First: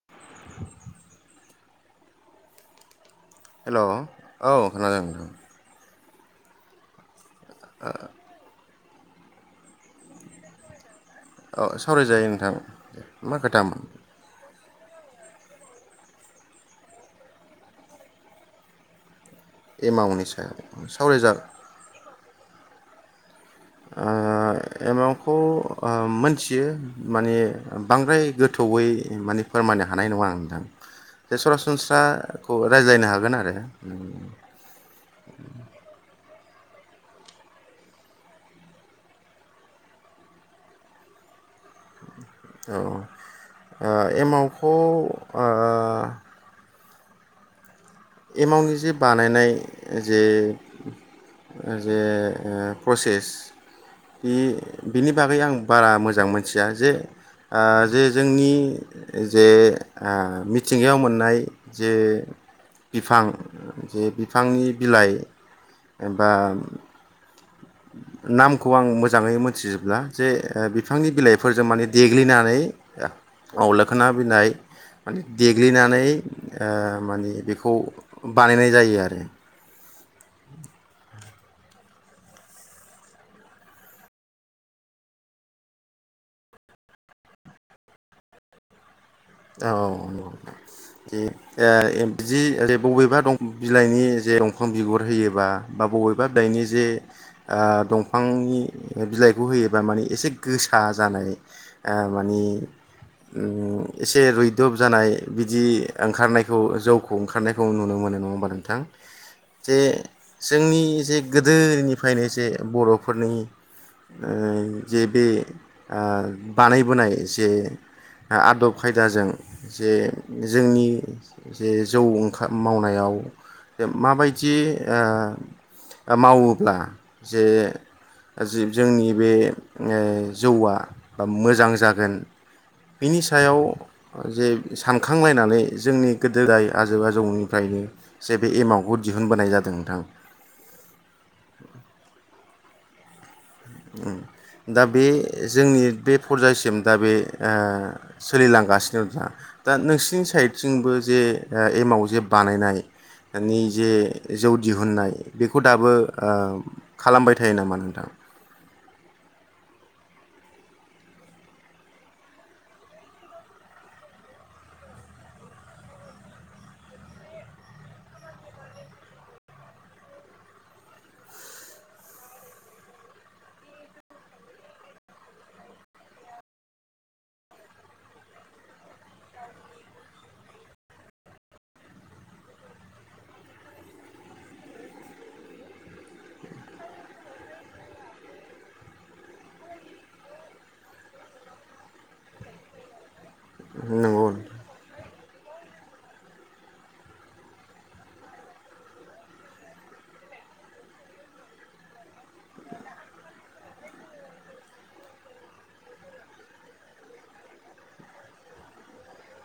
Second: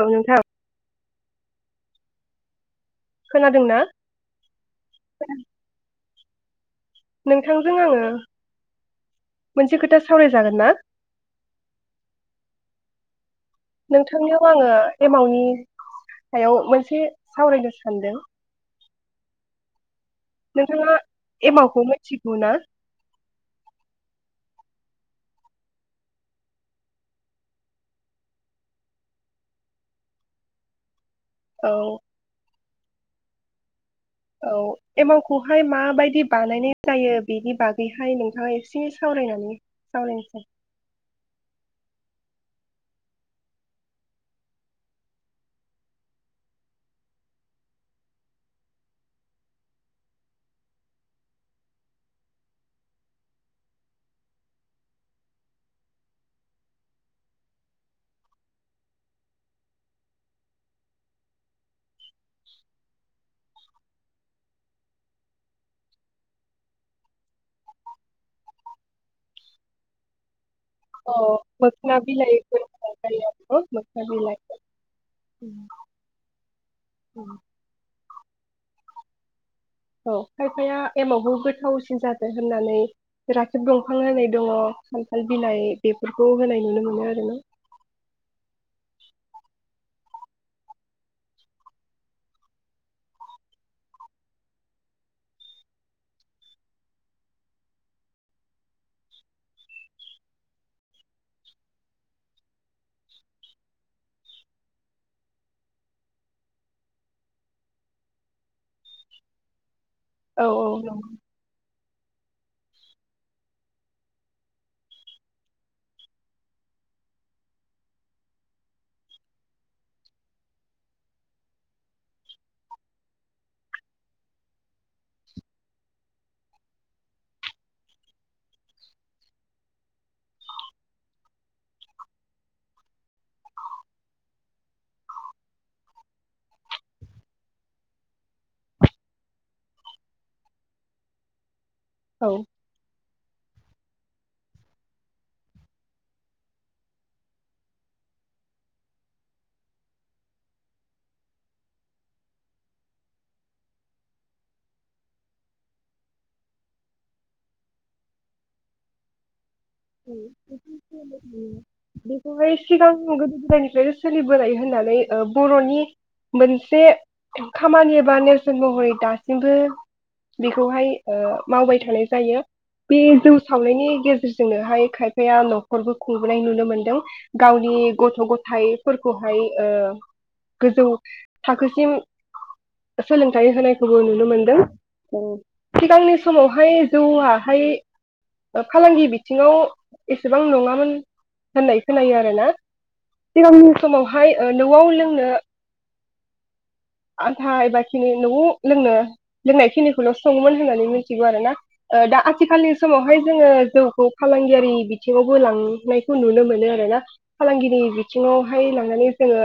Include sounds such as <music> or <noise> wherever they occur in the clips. औ नोंथां। खोनादोंना हेलौ औ खोनादों नोंथां। नोंथांजों आङो मोनसे खोथा सावराय जागोन ना? औ सावरायजायो नोंथां। मा खोथा मोन? नोंथांनियाव आङो एमावनि सायाव मोनसे सावरायनो सानदों। एमावनि सायाव सावराय जा- थिगौ ना? अ एमावखौ अ मोनथियो माने बांद्राय गोथौयै माने फोरमायनो हानाय नङा आं नोंथां। जे औ सरासनस्रा- खौ रायज्लायनो हागोन आरो उम। औ एमावखौहाय माबायदि बानायनाय जायो बेनि बागैहाय नोंथाङा एसे सावरायनानै सावरायनोसै। अ ओ एमावखौ अ एमावनि जे बानायनाय जे जे ओ प्रसेस बि बिनि बागै आं बारा मोजां मोनथिया जे अ जे जोंनि जे अ मिथिंगायाव मोननाय जे बिफां जे बिफांनि बिलाइ बा नामखौ आं मोजाङै मोनथिजोबला जे ओ बिफांनि अ बिलाइफोरजों माने मोखोना बिलाइ देग्लिनानै गोथाव जायो ओ आरो मोखोना लोखोना बिलाइ माने देग्लिनानै अ माने बेखौ बानायनाय जायो आरो। औ खायफाया एमावखो गोथावसिन जादो होननानै राखेब दंफां होनाय दङ खान्थाल बिनाय बेफोरखौ होनाय नुनो मोनो आरो ना। औ जे अ जे लेब बबेबा बिलाइनि जे दंफां बिगुर होयोबा बा बबेबा बिलाइनि जे ओ दंफांनि बिलाइखौ होयोबा मानि एसे गोसा जानाय अ मानि उम। एसे रुइदब जानाय बिदि ओंखारनायखौ जौखौ ओंखारनायखौ नुनो मोनो नङा होमबा नोंथां? जे औ जोंनि जे नंगौ गोदोनि फ्रायनो जे बर'फोरनि ओ जे बे ओ बानायबोनाय जे आदब खायदाजों जे जोंनि जे जौ ओंखाम मावनायाव माबायदि ओ मावोब्ला जे जोंनि बे ओ जौआ मोजां जागोन बिनि सायाव जे सानखांलायनानै जोंनि गोदोदाय आजौ आजौनिफ्रायनो जे बे एमावखौ दिहुनबोनाय जादों नोंथां। औ। उम दा बे जोंनि बे फरजासिम दा बे ओ सोलिलांगासिनो नोंथां दा नोंसिनि साइडथिंबो जे एमाव जे बानायनायनि जे जौ दिहुननाय बेखौ दाबो ओ खालामबाय थायो नामा नोंथां? बेखौहाय सिगां गोदो गोदायनिफ्रायनो सोलिबोनाय होननानै ओ बर'नि मोनसे खामानि बा नेरसोन महरै दासिमबो बेखौहाय ओ मावबाय थानाय जायो बे जौ सावनायनि गेजेरज जोंनोहाय खायफाया न'खरबो खुंबोनाय नुनो मोनदों गावनि गथ' गथायाइफोरखौहाय ओ गोजौ थाखोसिम सोलोंथाइ होनायखौबो नुनो मोनदों। सिगांनि समावहाय जौआहाय ओ फालांगि बि बिथिङाव एसेबां नङामोन होननाय खोनायो आरो ना। सिगांनि नंगौ समावहाय ओ न'आव लोंनो आन्था एबा खिनि न'आव लोंनो लोंनाय खिनिखौल' सङोमोन होननानै मिथिगौ आरोना। ओ दा आथिखालनि समावहाय जोङो जौखौ फालांगियारि बिथिङावबो लांनायखौ नुनो मोनो आर ना फालांगगिरि बिथिङावहाय लांनानै जोङो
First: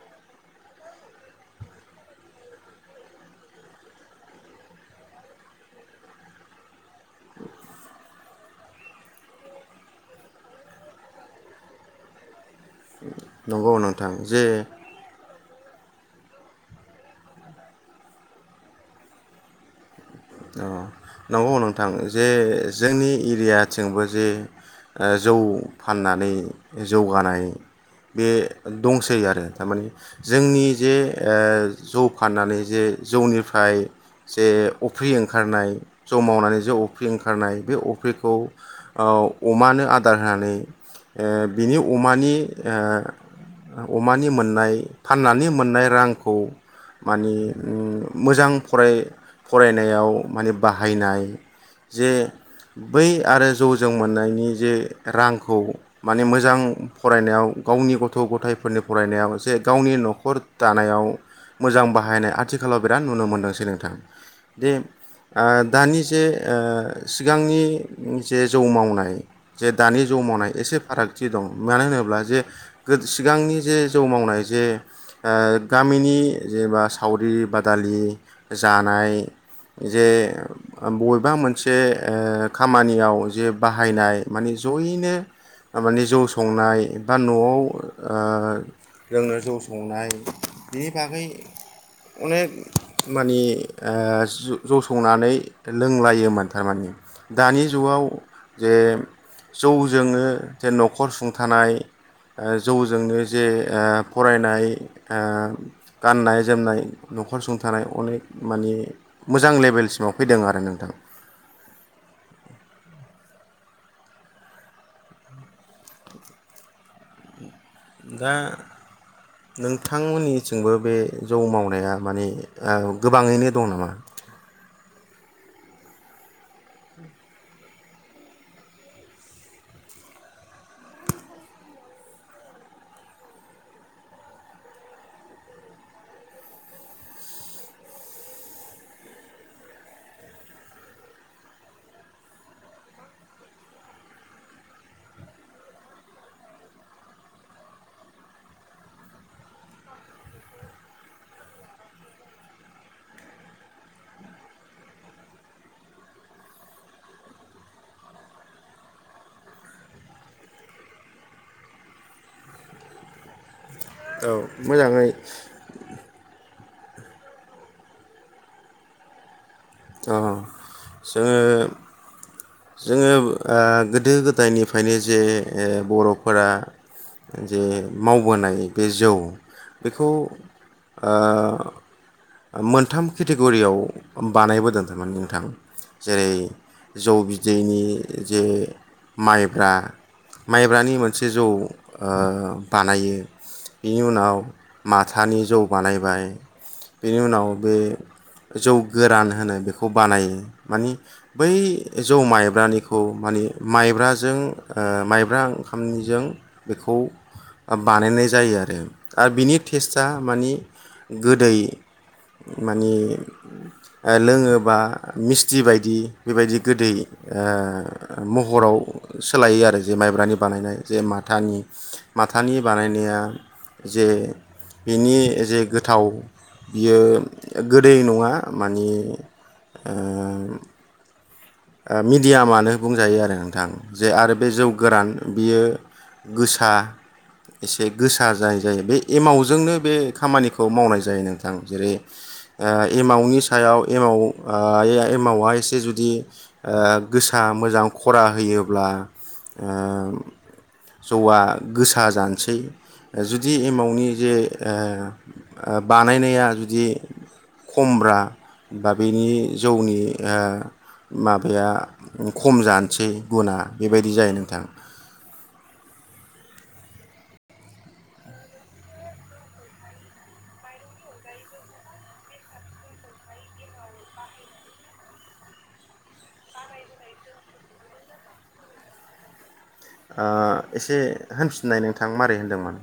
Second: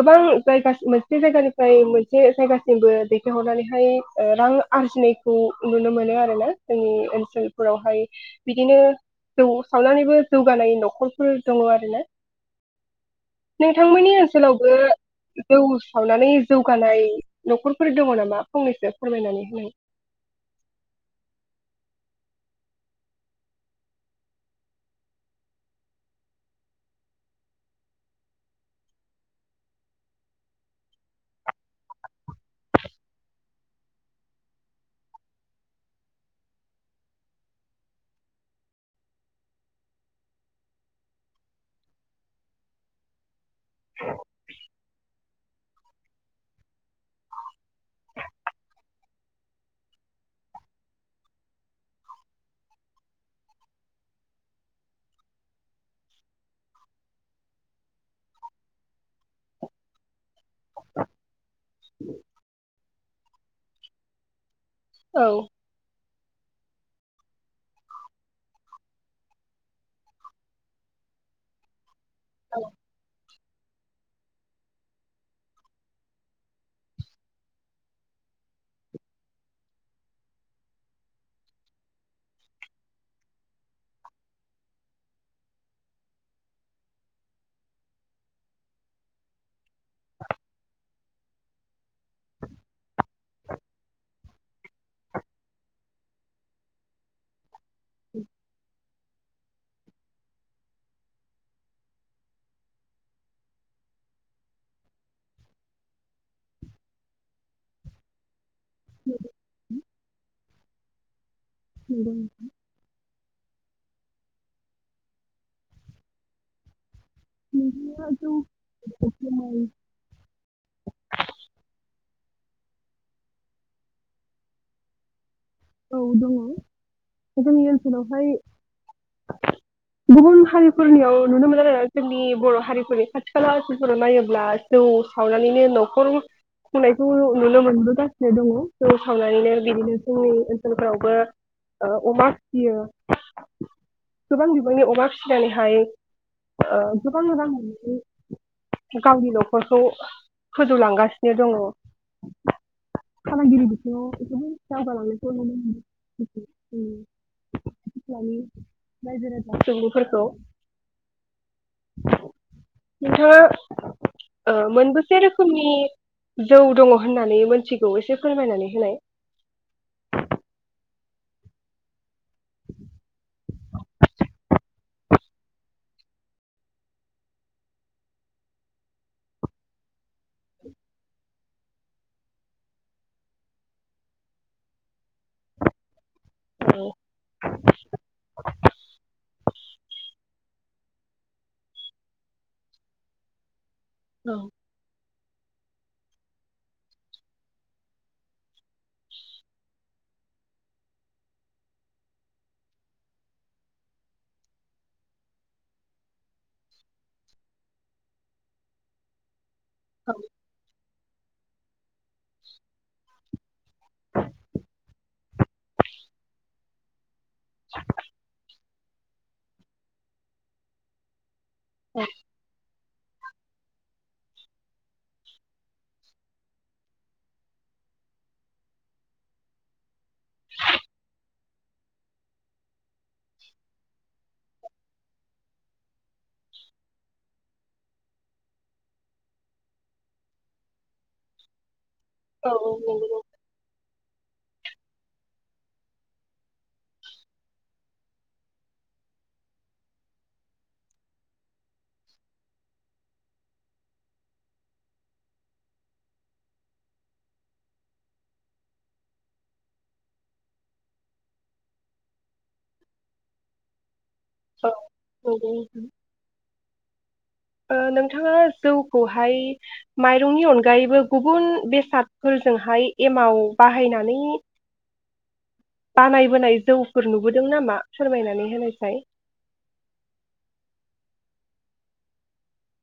गोबां जायगा मोनसे जायगानिफ्राय मोनसे जायगासिमबो दैथायहरनानैहाय ओ रां आरजिनायखौ नुनो मोनो आरो ना जोंनि ओनसोलफोरावहाय बिदिनो जौ सावनानैबो जौगानाय न'खरफोर दङ आरोना। नंगौ नोंथां नोंथांमोननि जे ओनसोलावबो जौ सावनानै जौगानाय न'खरफोर दङ नामा फंनैसो फोरमायनानै होनाय नंगौ नोंथां जे जोंनि एरियाथिंबो जे जौ फाननानै जौगानाय बे दंसै आरो थारमानि जोंनि जे जौ फाननानै जे जौनिफ्राय जे अफ्रि ओंखारनाय जौ मावनानै जौ अफ्रि ओंखारनाय बे अफ्रिखौ अमानो आदार होनानै बिनि अमानि अमानि मोननाय फाननानै मोननाय रांखौ मानि मोजां फराय फरायनायाव माने बाहायनाय जे बै आरो जौजों मोननायनि जे रांखौ माने मोजां फरायनायाव गावनि गथ' गथायफोरनि फरायनायाव जे गावनि न'खर दानायाव मोजां बाहायनाय आथिखालाव बिराद नुनो मोन्दों सोलोंथाइ दि औ दानि जे सिगांनि जे जौ मावनाय जे दानि जौ मावनाय एसे फारागथि दं मानो होनोब्ला जे सिगांनि जे जौ मावनाय जे गामिनि जेनेबा सावरि बादालि जानाय जे बबेबा मोनसे खामानियाव जे बाहायनाय माने जयैनो मानानि जौ संनाय बा न'आव लोंनो जौ संनाय बेनि बागै अनेक मानि जौसंनानै लोंलायोमोन थारमाने दानि जौआव जे जौ जोंनो जे न'खर सुंथानाय जौजोंनो जे फरायनाय गाननाय जोमनाय न'खर सुंथानाय अनेक मानि मोजां लेभेलसिमाव फैदों आरो नोंथां <inaudible> नोंथाङा दा जौखौहाय नोंथांमोननिथिंबो बे जौ मावनाया माने गोबाङैनो दं नामा औ दङ जोंनि ओनसोलावहाय गुबुन हारिफोरनियाव नुनो मोनो आरो जोंनि बर' हारिफोरनि खाथि खाला ओनोलफोराव नायोब्ला जौ सावनानैनो न'खर खुंनायखौ नुनो मोनबोगासिनो दङ जौ सावनानैनो बिदिनो जोंनि फोरावबो अमा फिसियो गोबां बिबांनि अमा फिसिनानैहाय गोबां मोजां मोननानै गावनि न'खरखौ फोजौलांगासिनो दङ फालांगिरि बिथिङाव दावगालाङो <inaudible> नोंथाङा औ मोजाङै मोनबोसे रोखोमनि जौ दङ होननानै मिथिगौ एसे फोरमायनानै होनाय अ जोङो जोङो गोदो गोदायनिफ्रायनो जे बर'फोरा जे मावबोनाय बे जौ बेखौ आ औ मोनथाम केटेगरियाव बानायबोदोंथारमोन नोंथां जेरै जौ बिदैनि जे माइब्रा माइब्रानि मोनसे जौ ओ बानायो बिनि औ उनाव मास फथानि जौ बानायबाय बेनि उनाव बे जौ गोरान होनो बेखौ बानायो मानि बै जौ माइब्रानिखौ मानिे माइब्राजों माइब्रा ओंखामनिजों बेखौ बानायनाय जायो आरो आरो बिनि टेस्टा मानि गोदै मानि लोङोबा मिस्थि बायदि बेबायदि गोदै ओ म हराव सोलायो आरो जे माइब्रानि बानायनाय जे माथानि माथानि बानायनाया जे बेनि जे गोथाव बियो गोदै नङा मानिे ओ मिडियामानो बुंजायो आरो नोंथां जे आरो बे जौ गोरान बियो गोसा एसे गोसा जानाय जायो बे एमाउटजोंनो बे खामानिखौ मावनाय जा जायो नोंथां जेरै औ ओ नंगौ एमावनि सायाव एमाव ओ ए-एमावा एसे जुदि ओ गोसा मोजां खरा होयोब्ला ओ जौआ गोसा जानोसै जुदि एमावटनि जे ओ बानायनाया जुदि खमब्रा बा बेनि जौनि ओ माबाया खम जानोसै गुना बेबायदि जायो नोंथां <unintelligible> ओ नोंथाङा जौखौहाय माइरंनि अनगायैबो गुबुन बेसादफोरजोंहाय एमाव बाहायनानै बानायबोनाय जौफोर नुबोदों नामा फोरमायनानै होनायसाय ओ एसे होनफिननाय नोंथां माबै होनदोंमोन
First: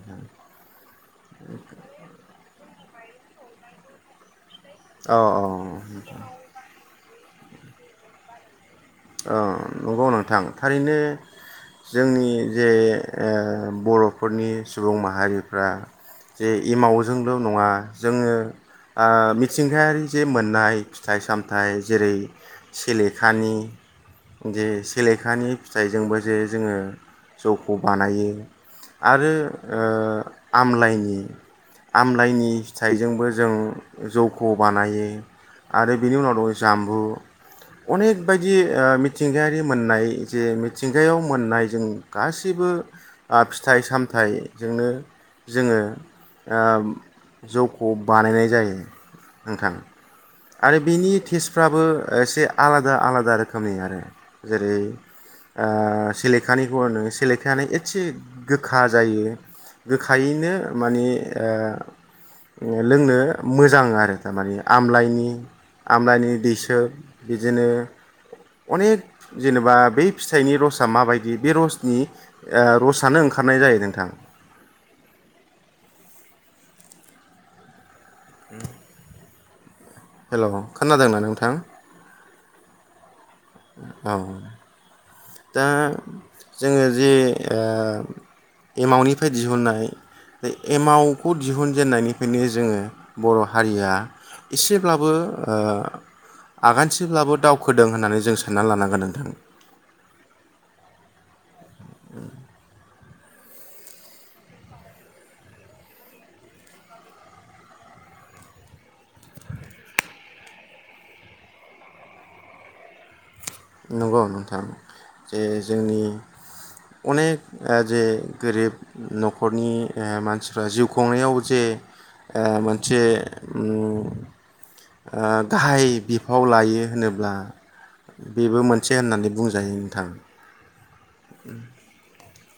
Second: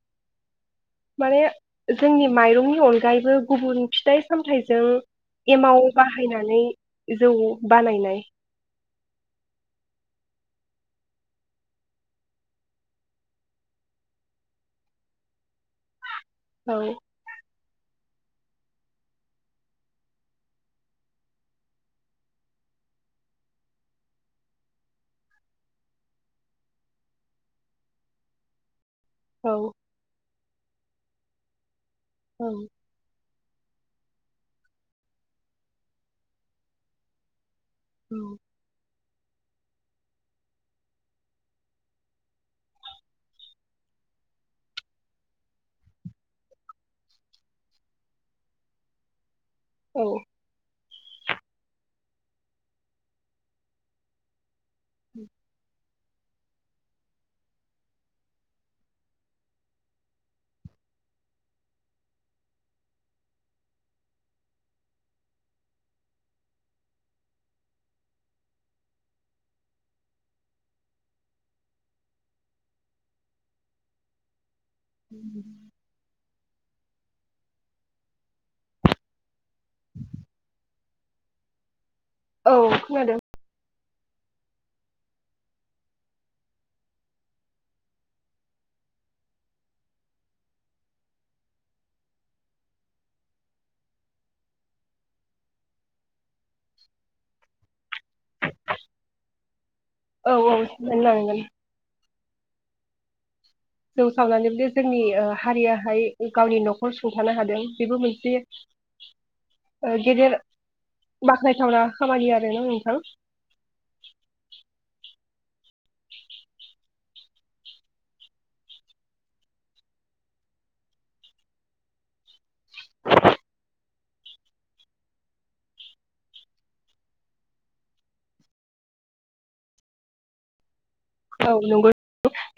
माने जोंनि माइरंनि अन गायैबो गुबुन फिथाइ सामथाय जों औ एमाव बाहायनानै जौ बानायनाय ओ नंगौ नोंथां थारैनो जोंनि जे बर'फोरनि सुबुं माहारिफ्रा जे औ एमावजोंल' नङा जोङो ओ मिथिंगायारि जे मोननाय फिथाइ सामथाइ जेरै सेलेखानि जे सेलेखानि फिथाइजोंबो जे जोङो जौखौ बानायो आरो औ ओ आमलाइनि औ आमलायनि फिथाइजोंबो जों जौखौ बानायो आरो बेनि उनाव दङ जाम्बु अनेक बायदि ओ मिथिंगायारि मोननाय जे मिथिंगायाव मोननाय जों गासैबो ओ फिथाइ सामथाइजोंनो जोङो ओ जौखौ बानायनाय जायो। नोंथां। औ आरो बेनि टेस्टफ्राबो एसे आलादा आलादा रोखोमनि आरो। जेरै ओ सिलेखानिखौनो सिलेखायानो एसे गोखा जायो गोखायैनो माने ओ लोंनो मोजां आरो थारमाने आमलाइनि आमलानि दैसोब बिदिनो अनेक जेनेबा बे फिथाइनि रसा माबायदि बे रसनि ओ रसनो ओंखारनाय जायो नोंथां। ओम <inaudible> हेलौ खोनादोंना नोंथां। औ खोनादों। औ। दा जोङो जे ओ एमावनिफ्राय दिहुननाय बे एमावखौ दिहुनजेननायनिफ्रायनो जोङो बर' हारिया एसेब्लाबो ओ आगानसेब्लाबो दावखोदों होननानै जों सानना लानांगोन नोंथां। औ-औ सनानैलांगोन। <unintelligible> जौ सावनानै जोंनि ओ हारियाहाय गावनि न'खर सुंथानो हादों बेबो मोनसे ओ गेदेर बाख्नायथावना खामानि आरोना नोंथां। नंगौ नोंथां जे जोंनि अनेक जे गोरिब न'खरनि ओ मानसिफ्रा जिउ खुंनायाव जे ओ मोनसे उम ओ गाहाय बिफाव लायो होनोब्ला बेबो मोनसे होननानै बुंजायो नोंथां। औ नंगौ।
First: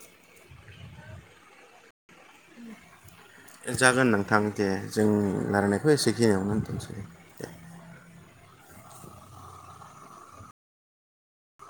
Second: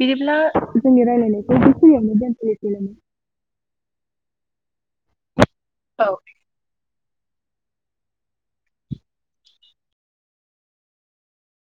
बिदिब्ला जोंनि रायलायनायखौ बेखिनियावनो दोनथनिसै। जागोन नोंथां दे जों रायलायनायखौ औ एसे खिनियावनो होनथ'निसै।